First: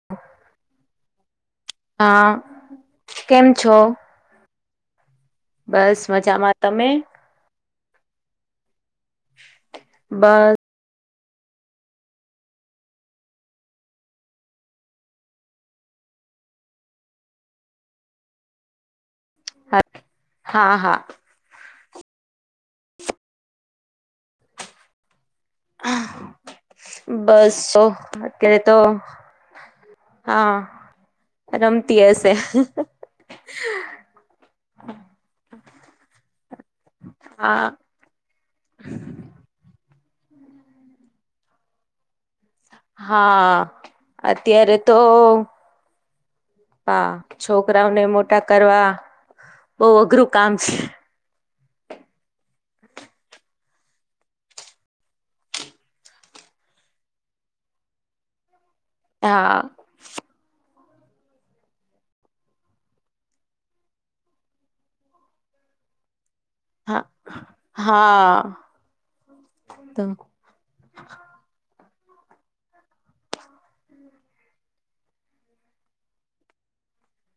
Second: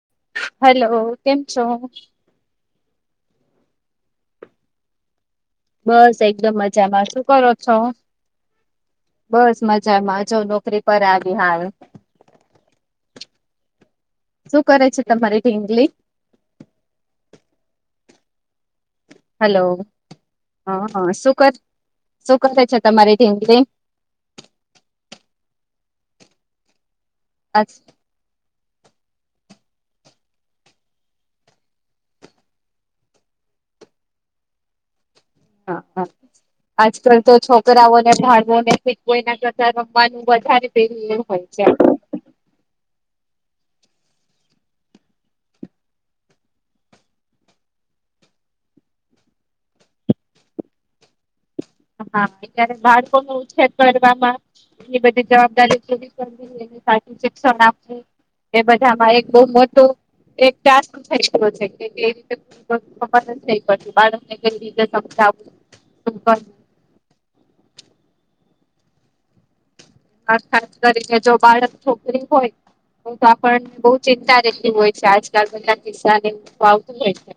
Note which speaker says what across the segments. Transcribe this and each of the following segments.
Speaker 1: [inaudible]
Speaker 2: Hello કેમ છો.
Speaker 1: હા કેમ છો?
Speaker 2: બસ એકદમ મજામાં છું. કરો છો? બસ મજામાં જ
Speaker 1: બસ
Speaker 2: નોકરી પર આવી હાલ. શું કરે છે તમારી ઢીંગલી? હલો હા હ શું કર શું કરે છે તમારી ઢીંગલી?
Speaker 1: બસ
Speaker 2: આજ
Speaker 1: અત્યારે તો હા રમતી હશે.
Speaker 2: આજ કલ તો
Speaker 1: હા
Speaker 2: છોકરાઓને ભણ કોઈના કરતા રમવાનું વધારેે હોય છે.
Speaker 1: હા અત્યારે તો હા છોકરાઓને મોટા કરવા બહ અઘરું કામ છે.
Speaker 2: હા અત્યારે બાળકો ન ઉછેર કરવામાં એની બધી જવાબદારી પૂરી કરવી. શિક્ષણ આપ એ બધામાં એક બહ
Speaker 1: હા
Speaker 2: મોટું એક ટાસ્ક એ રીતે પપ્પાને જ થઈ પડશે બાળકને કઈ રીતે સમજાવું
Speaker 1: હા હા તો.
Speaker 2: ખાસ કરીને જો બાળક છોકરી હોય. તો પણ બો ચિંતા રહેતી હોય છે આજકાલ બધા કિસ્સા ને તો આવતું હોય છે.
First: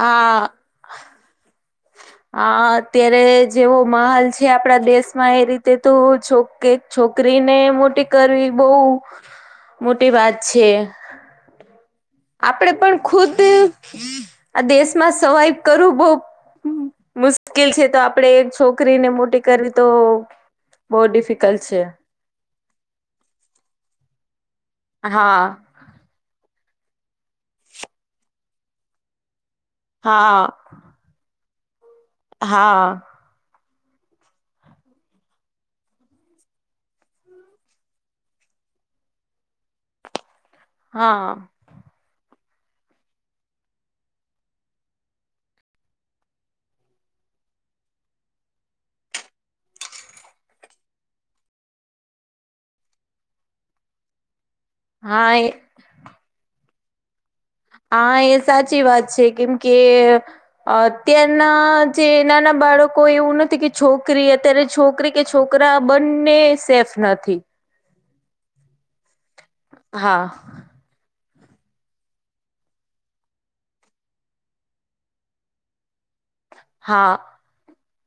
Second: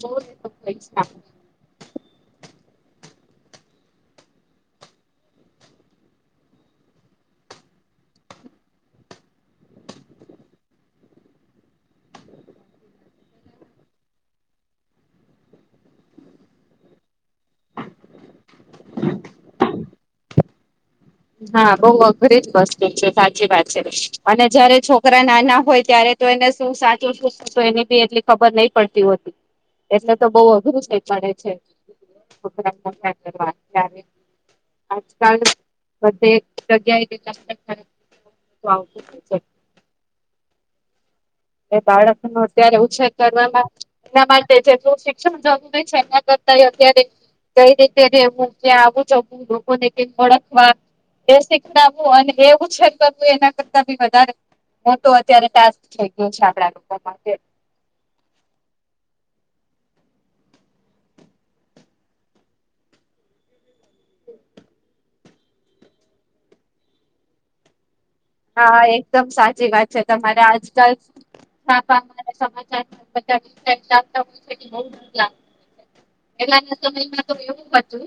Speaker 1: હા હા અત્યારે જેવો માહોલ છે આપણા દેશમાં એ રીતે તો જોકે છોકરીને મોટી કરવી બઉ મોટી વાત છે. આપડે પણ ખુદ આ દેશમાં સવાઈવ કરું બહ મુ કેલ છે તો આપડે એક છોકરીને મોટી કરવી તો બહુ ડિફિકલ્ટ
Speaker 2: હા
Speaker 1: છે
Speaker 2: બહ અઘરી જ વસ્તુ છે સાચી વાત છે અને જયારે છોકરા
Speaker 1: હા
Speaker 2: નાના હોય ત્યારે તો એને શું સાચું શું ખોટું તો એની બી એટલી ખબર નહી પડતી હોતી એટલે તો
Speaker 1: હા
Speaker 2: બઉુ અઘરું થઈ પડે
Speaker 1: હા
Speaker 2: છેરા આજકાલ બધે જગ્યાએ કેટલા આવ
Speaker 1: હા.
Speaker 2: એ બાળક નો અત્યારે ઉછેર કરવામાં એના માટે જેટલું શિક્ષણ જરૂરી છે એના કરતાય અત્યારે કઈ રીતે હું ત્યાં આવું છું લોકોને કઈક ઓળખવા. એ શીખતાવવું અને એવુ છે તો એના કરતા બી વધારે હ તો
Speaker 1: હા એ
Speaker 2: અત્યારે ટાસ્ક થઈ ગયું છે આપડા લોકો માટે.
Speaker 1: હા, એ સાચી વાત છે કેમ કે. અત્યારના જે નાના બાળકો એવું નથી કે છોકરી અત્યારે છોકરી કે છોકરા બંને સેફ નથી.
Speaker 2: હા, એકદમ સાચી વાત છે,
Speaker 1: હા
Speaker 2: તમારે આજકાલ [unintelligible] એનાના
Speaker 1: હા
Speaker 2: સમયમાં તો એવું ક હતુ,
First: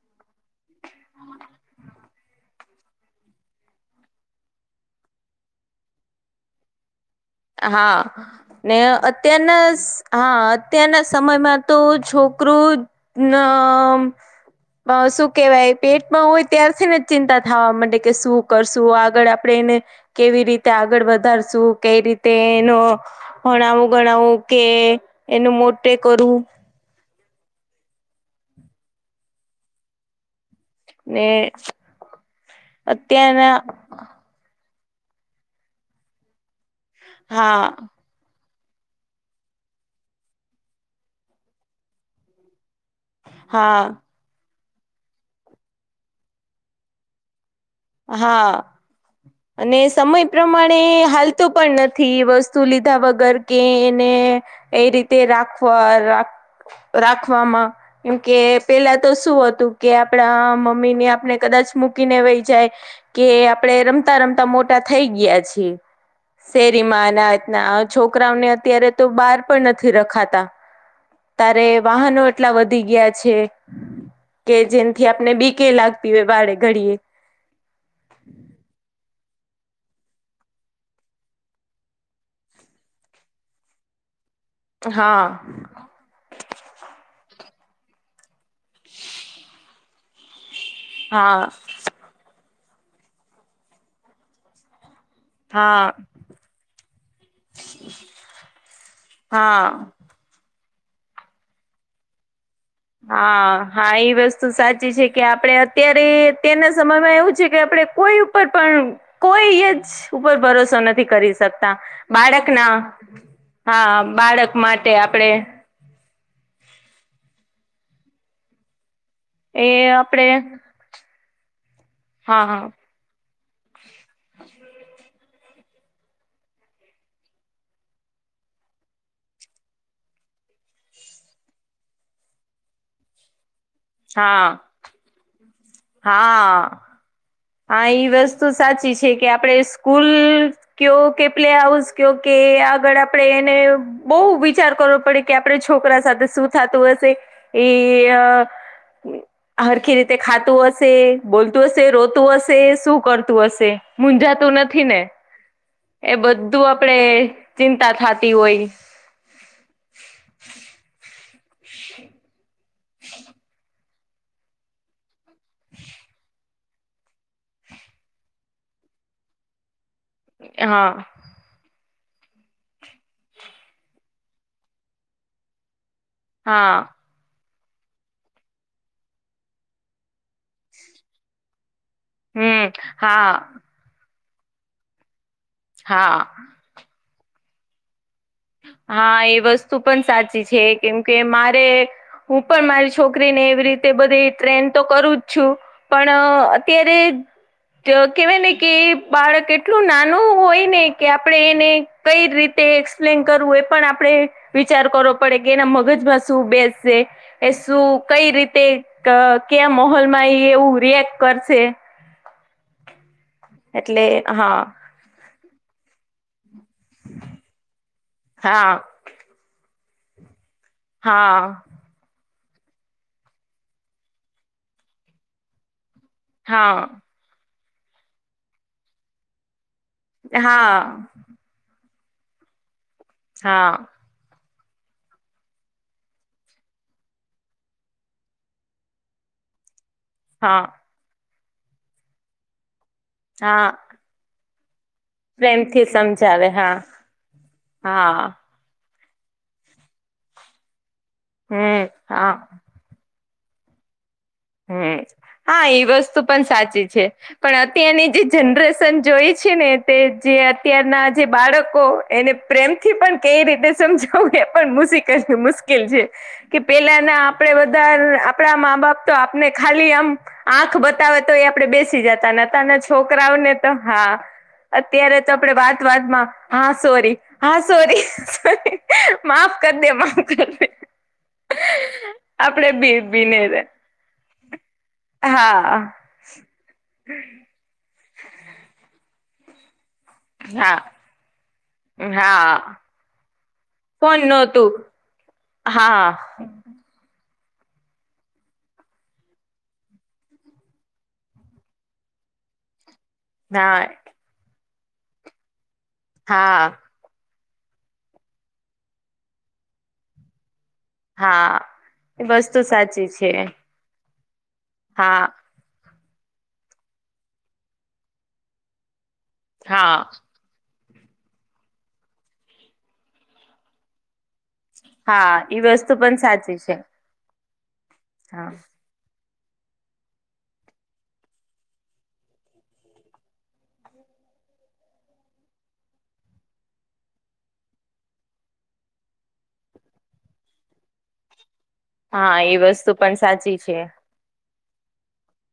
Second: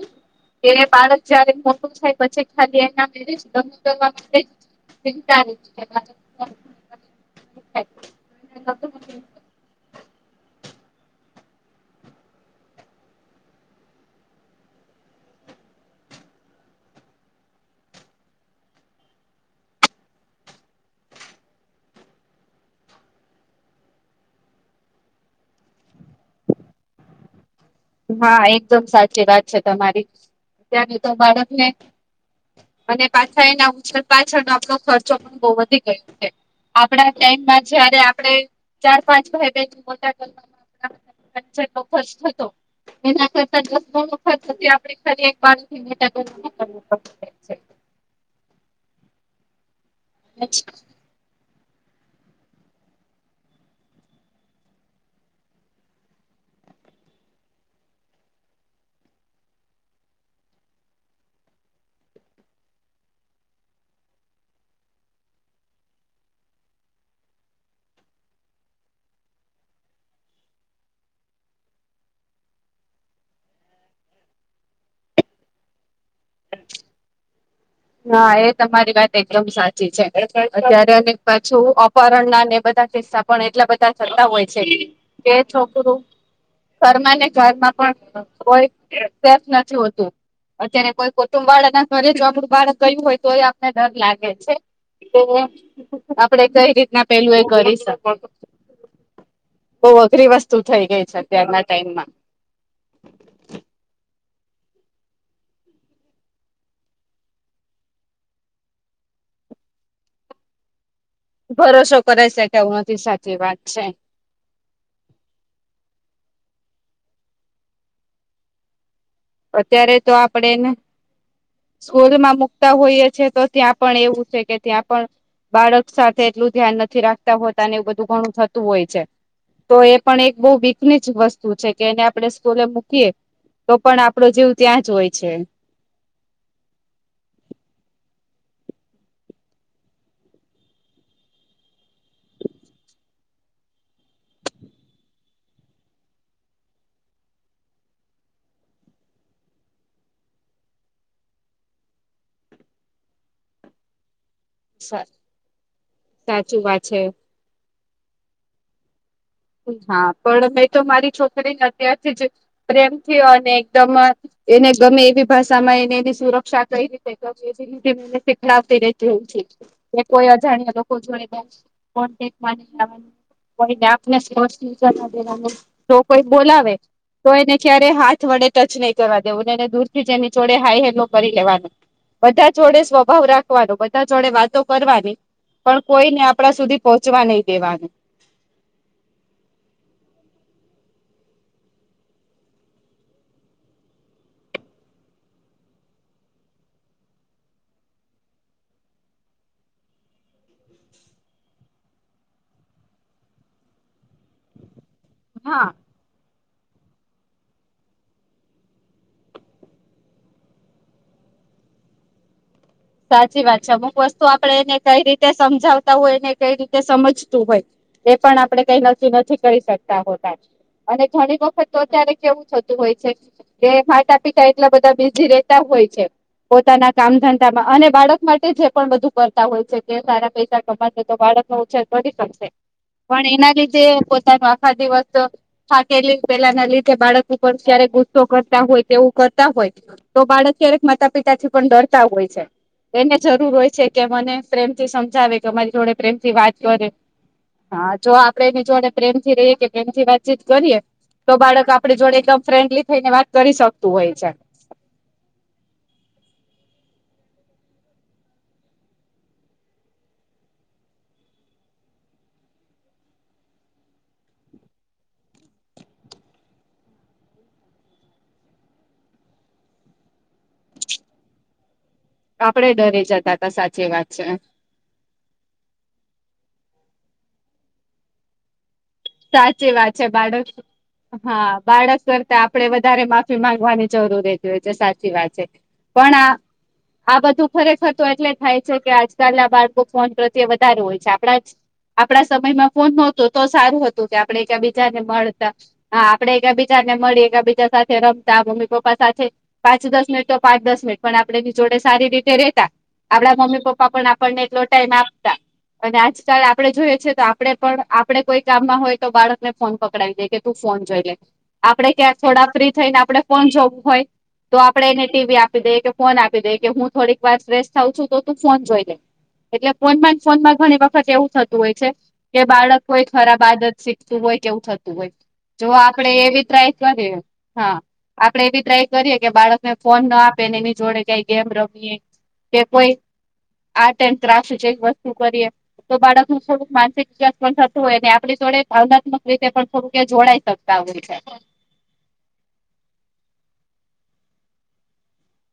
Speaker 2: કે બાળક જયારે મોટું થાય પછી ખાલી [unintelligible]
Speaker 1: હા. ને અત્યારના હા અત્યારના સમયમાં તો છોકરુ નમ શું કેવાય પેટમાં હોય ત્યારથી ને ચિંતા થવા માંડે કે શું કરશું આગળ આપણેે એને કેવી રીતે આગળ વધારશું કેઈ રીત તેનો ભણાવું ગણાવવું કે એનું મોટે કરું.
Speaker 2: હા, એકદમ સાચી વાત છે તમારી ત્યારે તો
Speaker 1: ને
Speaker 2: બાળકને અને પાછા
Speaker 1: અત્યારના
Speaker 2: એના ઉછે પાછળ આપણો ખર્ચો પણ બો વધી ગયો છે આપણા ટાઈમમાં
Speaker 1: હા
Speaker 2: જયારે આપણે ચાર પાંચ ભાઈ બેહેન મોટા કરતા [unintelligible] થતો.
Speaker 1: હા
Speaker 2: એના કરતા દસ [unintelligible]
Speaker 1: હા, અને સમય
Speaker 2: છે.
Speaker 1: પ્રમાણે હાલ તુ પણ નથી વસ્તુ લીધા વગર કે એને એ રીતે રાખવા રા રાખવામાં. કેમ કે પેલા તો શું હતું કે આપણા મમ્મી ને આપણે કદાચ મૂકીને વેય જાય. કે આપડે રમતા રમતા મોટા થઈ ગયા છીએ. શેરીમાં ના રીતના છોકરાઓને અત્યારે તો બાર પણ નથી રખાતા. તારે વાહનો એટલા વધી ગયા છે. કે જેમથી આપને બી કે લાગતી હોય વાળે ઘડીએ.
Speaker 2: હા, એ તમારી વાત એકદમ સાચી છે અત્યારે અને પાછું અપહરણના ને બધા કિસ્સા પણ એટલા બધા થતા હોય છે
Speaker 1: હા
Speaker 2: કે છોક ઘરમાંને ઘરમાં પણ કોઈ સેફ નથી હોતું. અત્યારે કોઈ
Speaker 1: હા
Speaker 2: કુટુંબવાળા ના ઘરે જો આપરું બાળક ગયું હોય તોયે આપણને ડર લાગે છે.
Speaker 1: હા
Speaker 2: આપડે કઈ રીતના પેલું એ કરી શકે
Speaker 1: હા
Speaker 2: બહુ અઘરી વસ્તુ થઈ ગઈ છે અત્યારના ટાઈમમાં
Speaker 1: હા, હા એ વસ્તુ સાચી છે કે આપડે અત્યારે અત્યારના સમયમાં એવું છે કે આપડે કોઈ ઉપર પણ કોઈ જ ઉપર ભરોસો નથી કરી શકતા
Speaker 2: ભરોસો કરે છે કે
Speaker 1: બાળકના
Speaker 2: હું નથી સાચી વાત છે.
Speaker 1: હા, બાળક માટે આપણે
Speaker 2: અત્યારે તો આપડે એને સ્કૂલમાં
Speaker 1: હા હા
Speaker 2: મૂકતા હોઈએ છે તો ત્યાં પણ એવું છે કે ત્યાં પણ બાળક સાથે એટલું ધ્યાન નથી રાખતા હોતા ને એવું બધું ઘણું થતું હોય છે. તો એ પણ એક બો બીકની જ વસ્તુ છે કે એને આપણે સ્કૂલે મૂકીએ તો પણ આપડો
Speaker 1: હા
Speaker 2: જીવ ત્યાં જ હોય છે.
Speaker 1: હા. હા, ઈ વસ્તુ સાચી છે કે આપડે સ્કૂલ કયો કે પ્લે હાઉસ કયો કે આગળ આપડે એને બઉુ વિચાર કરવો પડે કે આપડે છોકરા સાથે શું થતું હશે એ હરખી રીતે ખાતું હશે બોલતું હશે રો તું હશે શું કરતું હશે મુજાતું નથી ને એ
Speaker 2: સાચું
Speaker 1: બધું
Speaker 2: વાત છે.
Speaker 1: આપણેે ચિંતા થાતી હોય
Speaker 2: હા પણ મેં તો મારી છોકરીને અત્યારથી જ પ્રેમથી અને [unintelligible] એને ગમે એવી ભાષામાં એને એની સુરક્ષા કઈ [unintelligible] ને શીખલાવતી રે એવું છે કે કોઈ અજાણ્યા
Speaker 1: હા
Speaker 2: લોકો જોઈ [unintelligible] જો કોઈ બોલાવે
Speaker 1: હા
Speaker 2: તો એને ક્યારે હાથ વડે ટચ નહીં કરવા દેવું ને એને દૂર થી જેની જોડે હાઈ હેલો કરી લેવાનું [inaudible] બધા
Speaker 1: હમ
Speaker 2: જોડે સ્વભાવ
Speaker 1: હા
Speaker 2: રાખવાનો બધા જોડે વાતો કરવાની પણ
Speaker 1: હા
Speaker 2: કોઈને આપણા સુધી પહોંચવા નહી દેવાનું.
Speaker 1: હા એ વસ્તુ પણ સાચી છે કેમ કે મારે હું પણ મારી છોકરીને એવી રીતે બધી ટ્રેન તો કરું જ છું. પણ અત્યારે કેહેવાય ને કે બાળક એટલું નાનું હોય ને કે આપણેે એને કઈ રીતે એક્સપ્લેન કરવું એ પણ આપણે વિચાર કરવો પડે કે
Speaker 2: હા
Speaker 1: એના મગજમાં શું બેસશે એ શું કઈ રીતે કયા માહોલ માં એ એવું રિએક્ટ કરશે.
Speaker 2: સાચી વાત છે અમુક
Speaker 1: એટલે
Speaker 2: વસ્તુ આપડે
Speaker 1: હા
Speaker 2: એને કઈ રીતે સમજાવતા હોય એને કઈ રીતે સમજતું હોય એ પણ આપણે
Speaker 1: હા
Speaker 2: કઈ નક્કી નથી કરી શકતા હોતા. અને
Speaker 1: હા
Speaker 2: ઘણી વખત તો ત્યારે કેવું થતું હોય છે કે માતા પિતા એટલા બધા બીઝી રેતા હોય છે.
Speaker 1: હા
Speaker 2: પોતાના કામ ધંધામાં અને બાળક માટે છે પણ બધું કર તા હોય છે કે સારા પૈસા
Speaker 1: હા
Speaker 2: કમાશે તો બાળકનો ઉછેર કરી શકશે. પણ એના
Speaker 1: હા
Speaker 2: લીધે પોતાનું આખા દિવસ થાકેલી પેલાના લીધે બાળક ઉપર ક્યારે ગુસ્સો કરતા હોય તેવું કરતા હોય તો બાળક
Speaker 1: હા
Speaker 2: ક્યારેક માતા પિતા થી પણ ડરતા હોય છે એને જરૂર
Speaker 1: હા
Speaker 2: હોય છે કે મને પ્રેમથી સમ જાવે કે અમારી
Speaker 1: પ્રેમથી
Speaker 2: જોડે પ્રેમ થી
Speaker 1: સમજાવે
Speaker 2: વાત
Speaker 1: હા
Speaker 2: કરે હા જો આપડે એની જોડે પ્રેમથી રહીએ કે પ્રેમ થી વાતચીત કરીએ તો બાળક
Speaker 1: હમ
Speaker 2: આપડી જોડે
Speaker 1: હા
Speaker 2: એકદમ ફ્રેન્ડલી થઈને વાત કરી શકતું હોય છે.
Speaker 1: હમ હા એ વસ્તુ પણ સાચી છે. પણ અત્યારની જે જનરેશન જોઈ છે ને તે જે અત્યારના જે બાળકો એને પ્રેમથી પણ કઈ રીતે સમજાવું એ પણ મુસી કે મુશ્કિલ છે. કે પેલા ના આપડે વધાર આપણા મા બાપ તો આપને ખાલી આમ આંખ બતાવે તો એ આપડે બેસી જતા નતા
Speaker 2: આપડે
Speaker 1: ને
Speaker 2: ડરી
Speaker 1: છોકરાઓ
Speaker 2: જતા હતા
Speaker 1: ને તો
Speaker 2: સાચી વાત
Speaker 1: હા
Speaker 2: છે
Speaker 1: અત્યારે તો આપડે વાત વાતમાં હા સોરી હા સોરી સોરી. માફ
Speaker 2: સાચી
Speaker 1: કર દે
Speaker 2: વાત છે
Speaker 1: માફ
Speaker 2: બાળક
Speaker 1: કર દે.
Speaker 2: હા બાળક કરતા આપડે વધારે માફી
Speaker 1: બેબીને રે
Speaker 2: માંગવાની જરૂર રહેતી હોય છે સાચી વાત છે
Speaker 1: હા
Speaker 2: પણ આ આ બધું ખરેખર તો એટલે થાય છે કે આજકાલના બાળકો ફોન પ્ર
Speaker 1: હા
Speaker 2: વધારે હોય છે આપણા આપણા સમયમાં
Speaker 1: હા
Speaker 2: ફોન નહોતો તો સારું હતું. કે
Speaker 1: ફોન
Speaker 2: આપડે એક્યા
Speaker 1: નહોતું
Speaker 2: બીજા ને મળતા હા આપડે. બીજા ને મળી અને બીજા સાથે રમતા મમ્મી પપ્પા સાથે પાંચ દસ મિનિટ તો પાંચ દસ મિનિટ પણ આપણેે એની જોડે સારી રીતે રેતા. આપડા મમ્મી
Speaker 1: હા
Speaker 2: પપ્પા પણ આપણને એટલો ટાઈમ આપતા અને આજકાલ
Speaker 1: હા
Speaker 2: આપણેે જોઈએ છે તો. આપણે પણ આપણે કોઈ કામ માં હોય તો બાળકને ફોન પકડાવી દઈ. કે તું ફોન જોઈ લે
Speaker 1: હા
Speaker 2: આપડે ક્યાં
Speaker 1: એ
Speaker 2: થોડા
Speaker 1: વસ્તુ
Speaker 2: ફ્રી થઈને
Speaker 1: સાચી
Speaker 2: આપડણે
Speaker 1: છે
Speaker 2: ફોન જોવું હોય. તો આપડે એને
Speaker 1: હા
Speaker 2: ટીવી આપી દઈએ કે ફોન આપી દઈએ કે હું થોડીક વાર ફ્રેશ થઉ છું તો તું ફોન જોઈ લે. એટલે
Speaker 1: હા
Speaker 2: ફોનમાં જ ફોનમાં ઘણી વખત એવું થતું હોય છે કે બાળક કોઈ ખરાબ આદત શીખતું હોય કે એવું થતું હોય
Speaker 1: હા ઈ
Speaker 2: જો
Speaker 1: વસ્તુ
Speaker 2: આપડે
Speaker 1: પણ
Speaker 2: એવી
Speaker 1: સાચી
Speaker 2: ટ્રાય
Speaker 1: છે
Speaker 2: કરીએ હા. આપડે
Speaker 1: હા
Speaker 2: એવી ટ્રાય કરીએે કે બાળકને ફોન ના આપેને એની જોડે કઈ ગેમ રમીએ કે કોઈ. આર્ટ એન્ડ ક્રાફ્ટ જે વસ્તુ કરીએ તો બાળક થોડુંક માનસિક ચેન્જ પણ થતો હોય ને. આપળી જોડે ભાવનાત્મક રીતે પણ થોડું કે એ જોડાઈ શકતા હોય છે.
Speaker 1: હા એ વસ્તુ પણ સાચી છે.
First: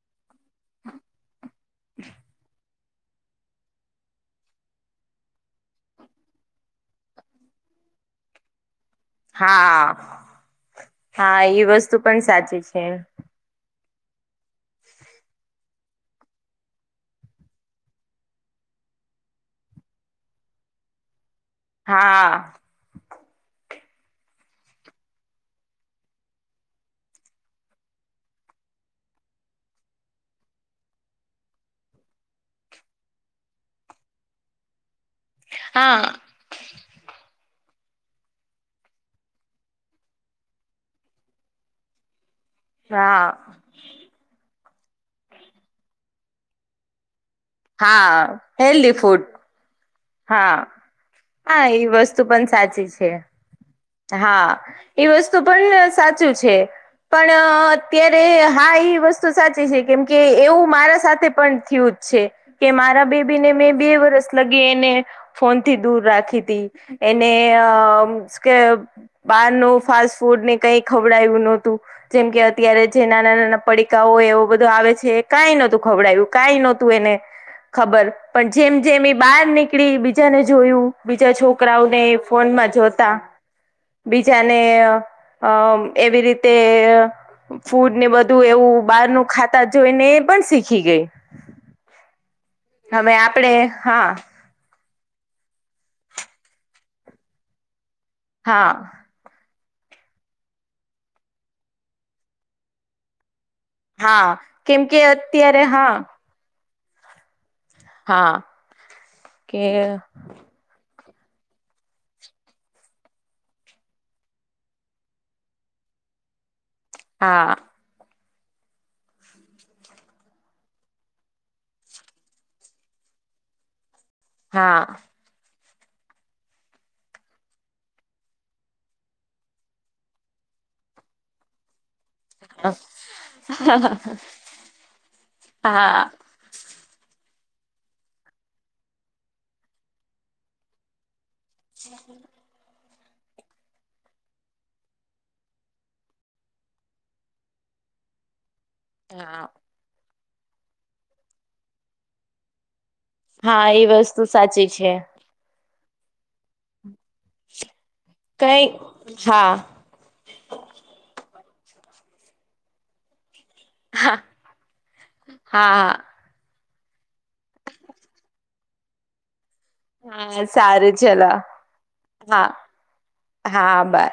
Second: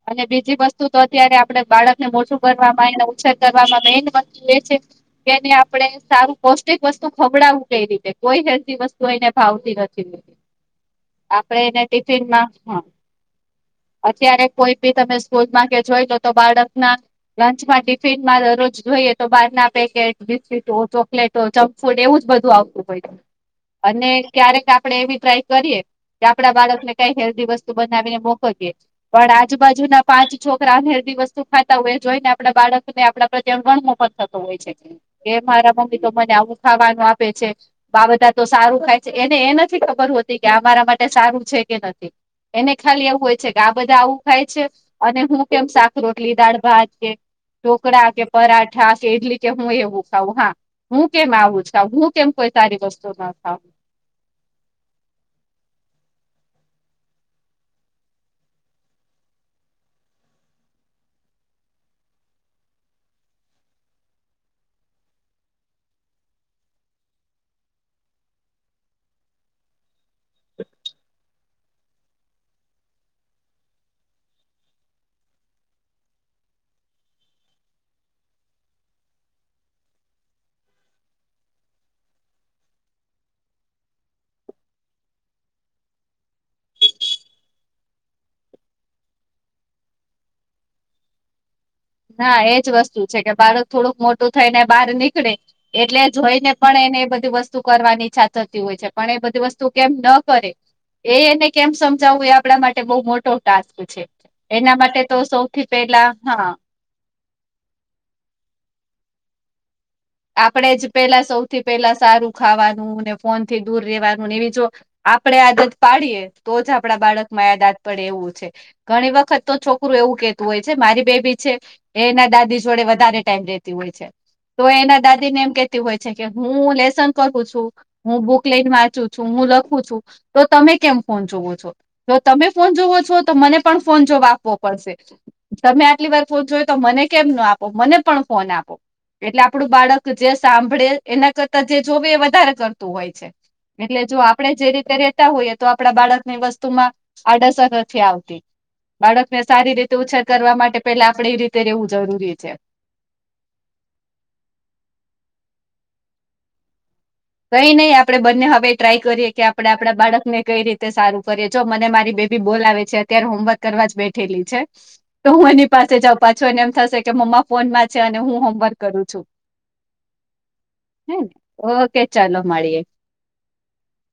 Speaker 2: અને બીજી વસ્તુ તો અત્યારે આપડે બાળક ને મોછું ભરવા. ને ઉછેર કરવામાં મેન વસ્તુ એ છે. કેને આપણે સારું પૌષ્ટિક વસ્તુ ખવડાવું કઈ રીતે કોઈ હેલ્દીવસ્તુ. તો એને ભાવતી
Speaker 1: હા
Speaker 2: નથીતો
Speaker 1: હા
Speaker 2: આપડે
Speaker 1: એ
Speaker 2: એને
Speaker 1: વસ્તુ પણ
Speaker 2: ટિફિનમાં
Speaker 1: સાચી છે
Speaker 2: અત્યારે કોઈ બી તમે સ્કૂલ માં કે જોઈ લો તો બાળક ના લંચમાં ટિફિનમાં દરરોજ જોઈએ તો બાર ના પેકેટ બિસ્કીિટો ચોકલેટો ફૂડ એવું જ
Speaker 1: હા
Speaker 2: બધું આવતું હોય અને ક્યારેક આપડે એવી ટ્રાય કરીએ. કે આપડા બાળકને કઈ હેલ્ધી વસ્તુ બનાવીને મોકો દએ. પણ આજુ બાજુ ના પાંચ છોકરા હેલ્દી વસ્તુ ખાતા હોય જોઈ ને આપડા બાળક ને આપડા પ્રત્યે અભણ મોફત થતો હોય. એ મારા મમ્મી તો
Speaker 1: હા
Speaker 2: મને આવું ખાવાનું આપે છે. બાબધા તો સારું થાય છે એને એ નથી ખબર હોતી કે અમારા માટે સારું છે કે નથી. એને ખાલી એવું
Speaker 1: હા
Speaker 2: હોય છે કે. બધા આવું ખાય છે અને હું કેમ શાક રોટલી દાળ ભાત કે. ઢોકળા
Speaker 1: હા
Speaker 2: કે પરાઠા
Speaker 1: હેલ્ધી
Speaker 2: કે
Speaker 1: ફૂડ
Speaker 2: ઇટલી કે હું એવું. ખાઉ હા હું કેમ આવુંજ
Speaker 1: હા એ
Speaker 2: ખાઉ હું
Speaker 1: વસ્તુ
Speaker 2: કેમ
Speaker 1: પણ
Speaker 2: કોઈ સારી
Speaker 1: સાચી
Speaker 2: વસ્તુ
Speaker 1: છે
Speaker 2: ના ખાવું.
Speaker 1: હા એ વસ્તુ પણ સાચું છે. પણ અત્યારે હા એ વસ્તુ સાચી છે કેમ કે એવું મારા સાથે પણ થીવ છે કે મારા બેબી ને મેં બે વરસ લગી. ને ફોન થી દૂર રાખી તી એને અ. બહાર નુ ફાસ્ટ ફૂડ ને કઈ ખવડાયું નોતું. જેમ કે અત્યારે જે નાના નાના પડીકાઓ એવો બધો આવે છે કંઈ નોતું ખવડાવ્યું. કાય નોતું એને ખબર પણ જેમ જેમ એ બહાર ની. કે બીજાને જોયું બીજા છોકરાઓને ફોનમાં જોતા. બીજાને અ એવી રીતે. ફૂડ ને બધું એવું બહારનું ખાતા જોઈ ને એ પણ સીખી ગઈ.
Speaker 2: હા, એજ વસ્તુ
Speaker 1: હવે
Speaker 2: છે કે
Speaker 1: આપડે
Speaker 2: બાળક થોડુંક
Speaker 1: હા
Speaker 2: મોટું થઈને બહાર નીકળે એટલે, જોઈને પણ એને એ બધી વસ્તુ કરવાની ઈચ્છા થ થતી
Speaker 1: હા
Speaker 2: હોય છે, પણ એ બધી વસ્તુ તું કેમ ન કરે એ એને કેમ સમજાવવું એ આપણા માટે બહુ મોટો ટાસ્ક છે
Speaker 1: હા
Speaker 2: એના
Speaker 1: કેમ કે
Speaker 2: માટે તો
Speaker 1: અત્યારે
Speaker 2: સૌથી
Speaker 1: હા
Speaker 2: પેલા હા.
Speaker 1: હા, કે
Speaker 2: આપણેે જ પેલા સૌથી પેલા સારું ખાવાનું ને ફોન થી દૂર રેવાનુંને એવી જો. આપડે આદત પાડીએ તો જ આપડા બાળક માં
Speaker 1: હા
Speaker 2: આયાદાદ પડે એવું છે. ઘણી વખત તો છોકરું એવું કેતું હોય છે મારી બેબી છે. એ એના દાદી જોડે વધારે ટાઈમ રેતી હોય છે, તો
Speaker 1: હા
Speaker 2: એના દાદીને એમ કેતી હોય છે કે હું લેસન કરું છું, હું બુક લઈને વાંચું છું, હું લખું છું તો તમે કેમ ફોન જોવો છો? તો તમે ફોન જોવો છો, તો મને પણ ફોન જોવા આપવો પડશે. તમે
Speaker 1: હા
Speaker 2: આટલી વાર ફોન જોયો તો મને કેમ ના આપો? મને પણ ફોન આપો. એટલે આપડું બાળક જે સાંભળે, એના કરતા જે જોવે, એ વધારે કરતું હોય છે. એટલે જો આપણેે જે રીતે રેતા હોઈએ તો, આપડા બાળકની વસ્તુમાં આડઅસર નથી આવતી. બાળકને
Speaker 1: હા
Speaker 2: સારી રીતે ઉછેર કરવા માટે પેલા આપડે એ રીતે રેવું જરૂરી છે.
Speaker 1: હા, એ વસ્તુ સાચી છે.
Speaker 2: કઈ નઈ, આપણે બંને
Speaker 1: કઈ
Speaker 2: હવે ટ્રાય કરીએ કે
Speaker 1: હા
Speaker 2: આપણેે આપ આપણા બાળકને કઈ રીતે સારું કરીએ, જો મને મારી બેબી બોલાવે છે. અત્યારે હોમવર્ક કરવા જ
Speaker 1: હા
Speaker 2: બેઠેલી છે તો હું એની
Speaker 1: હા
Speaker 2: પાસે જઉ. પાછો એને એમ થસે કે મમ્મા ફોનમાં છે અને હું હોમવર્ક કરું છું.
Speaker 1: હા, સારું, ચલો.
Speaker 2: ચલો,
Speaker 1: હા
Speaker 2: મળીએ.
Speaker 1: હા, બાય.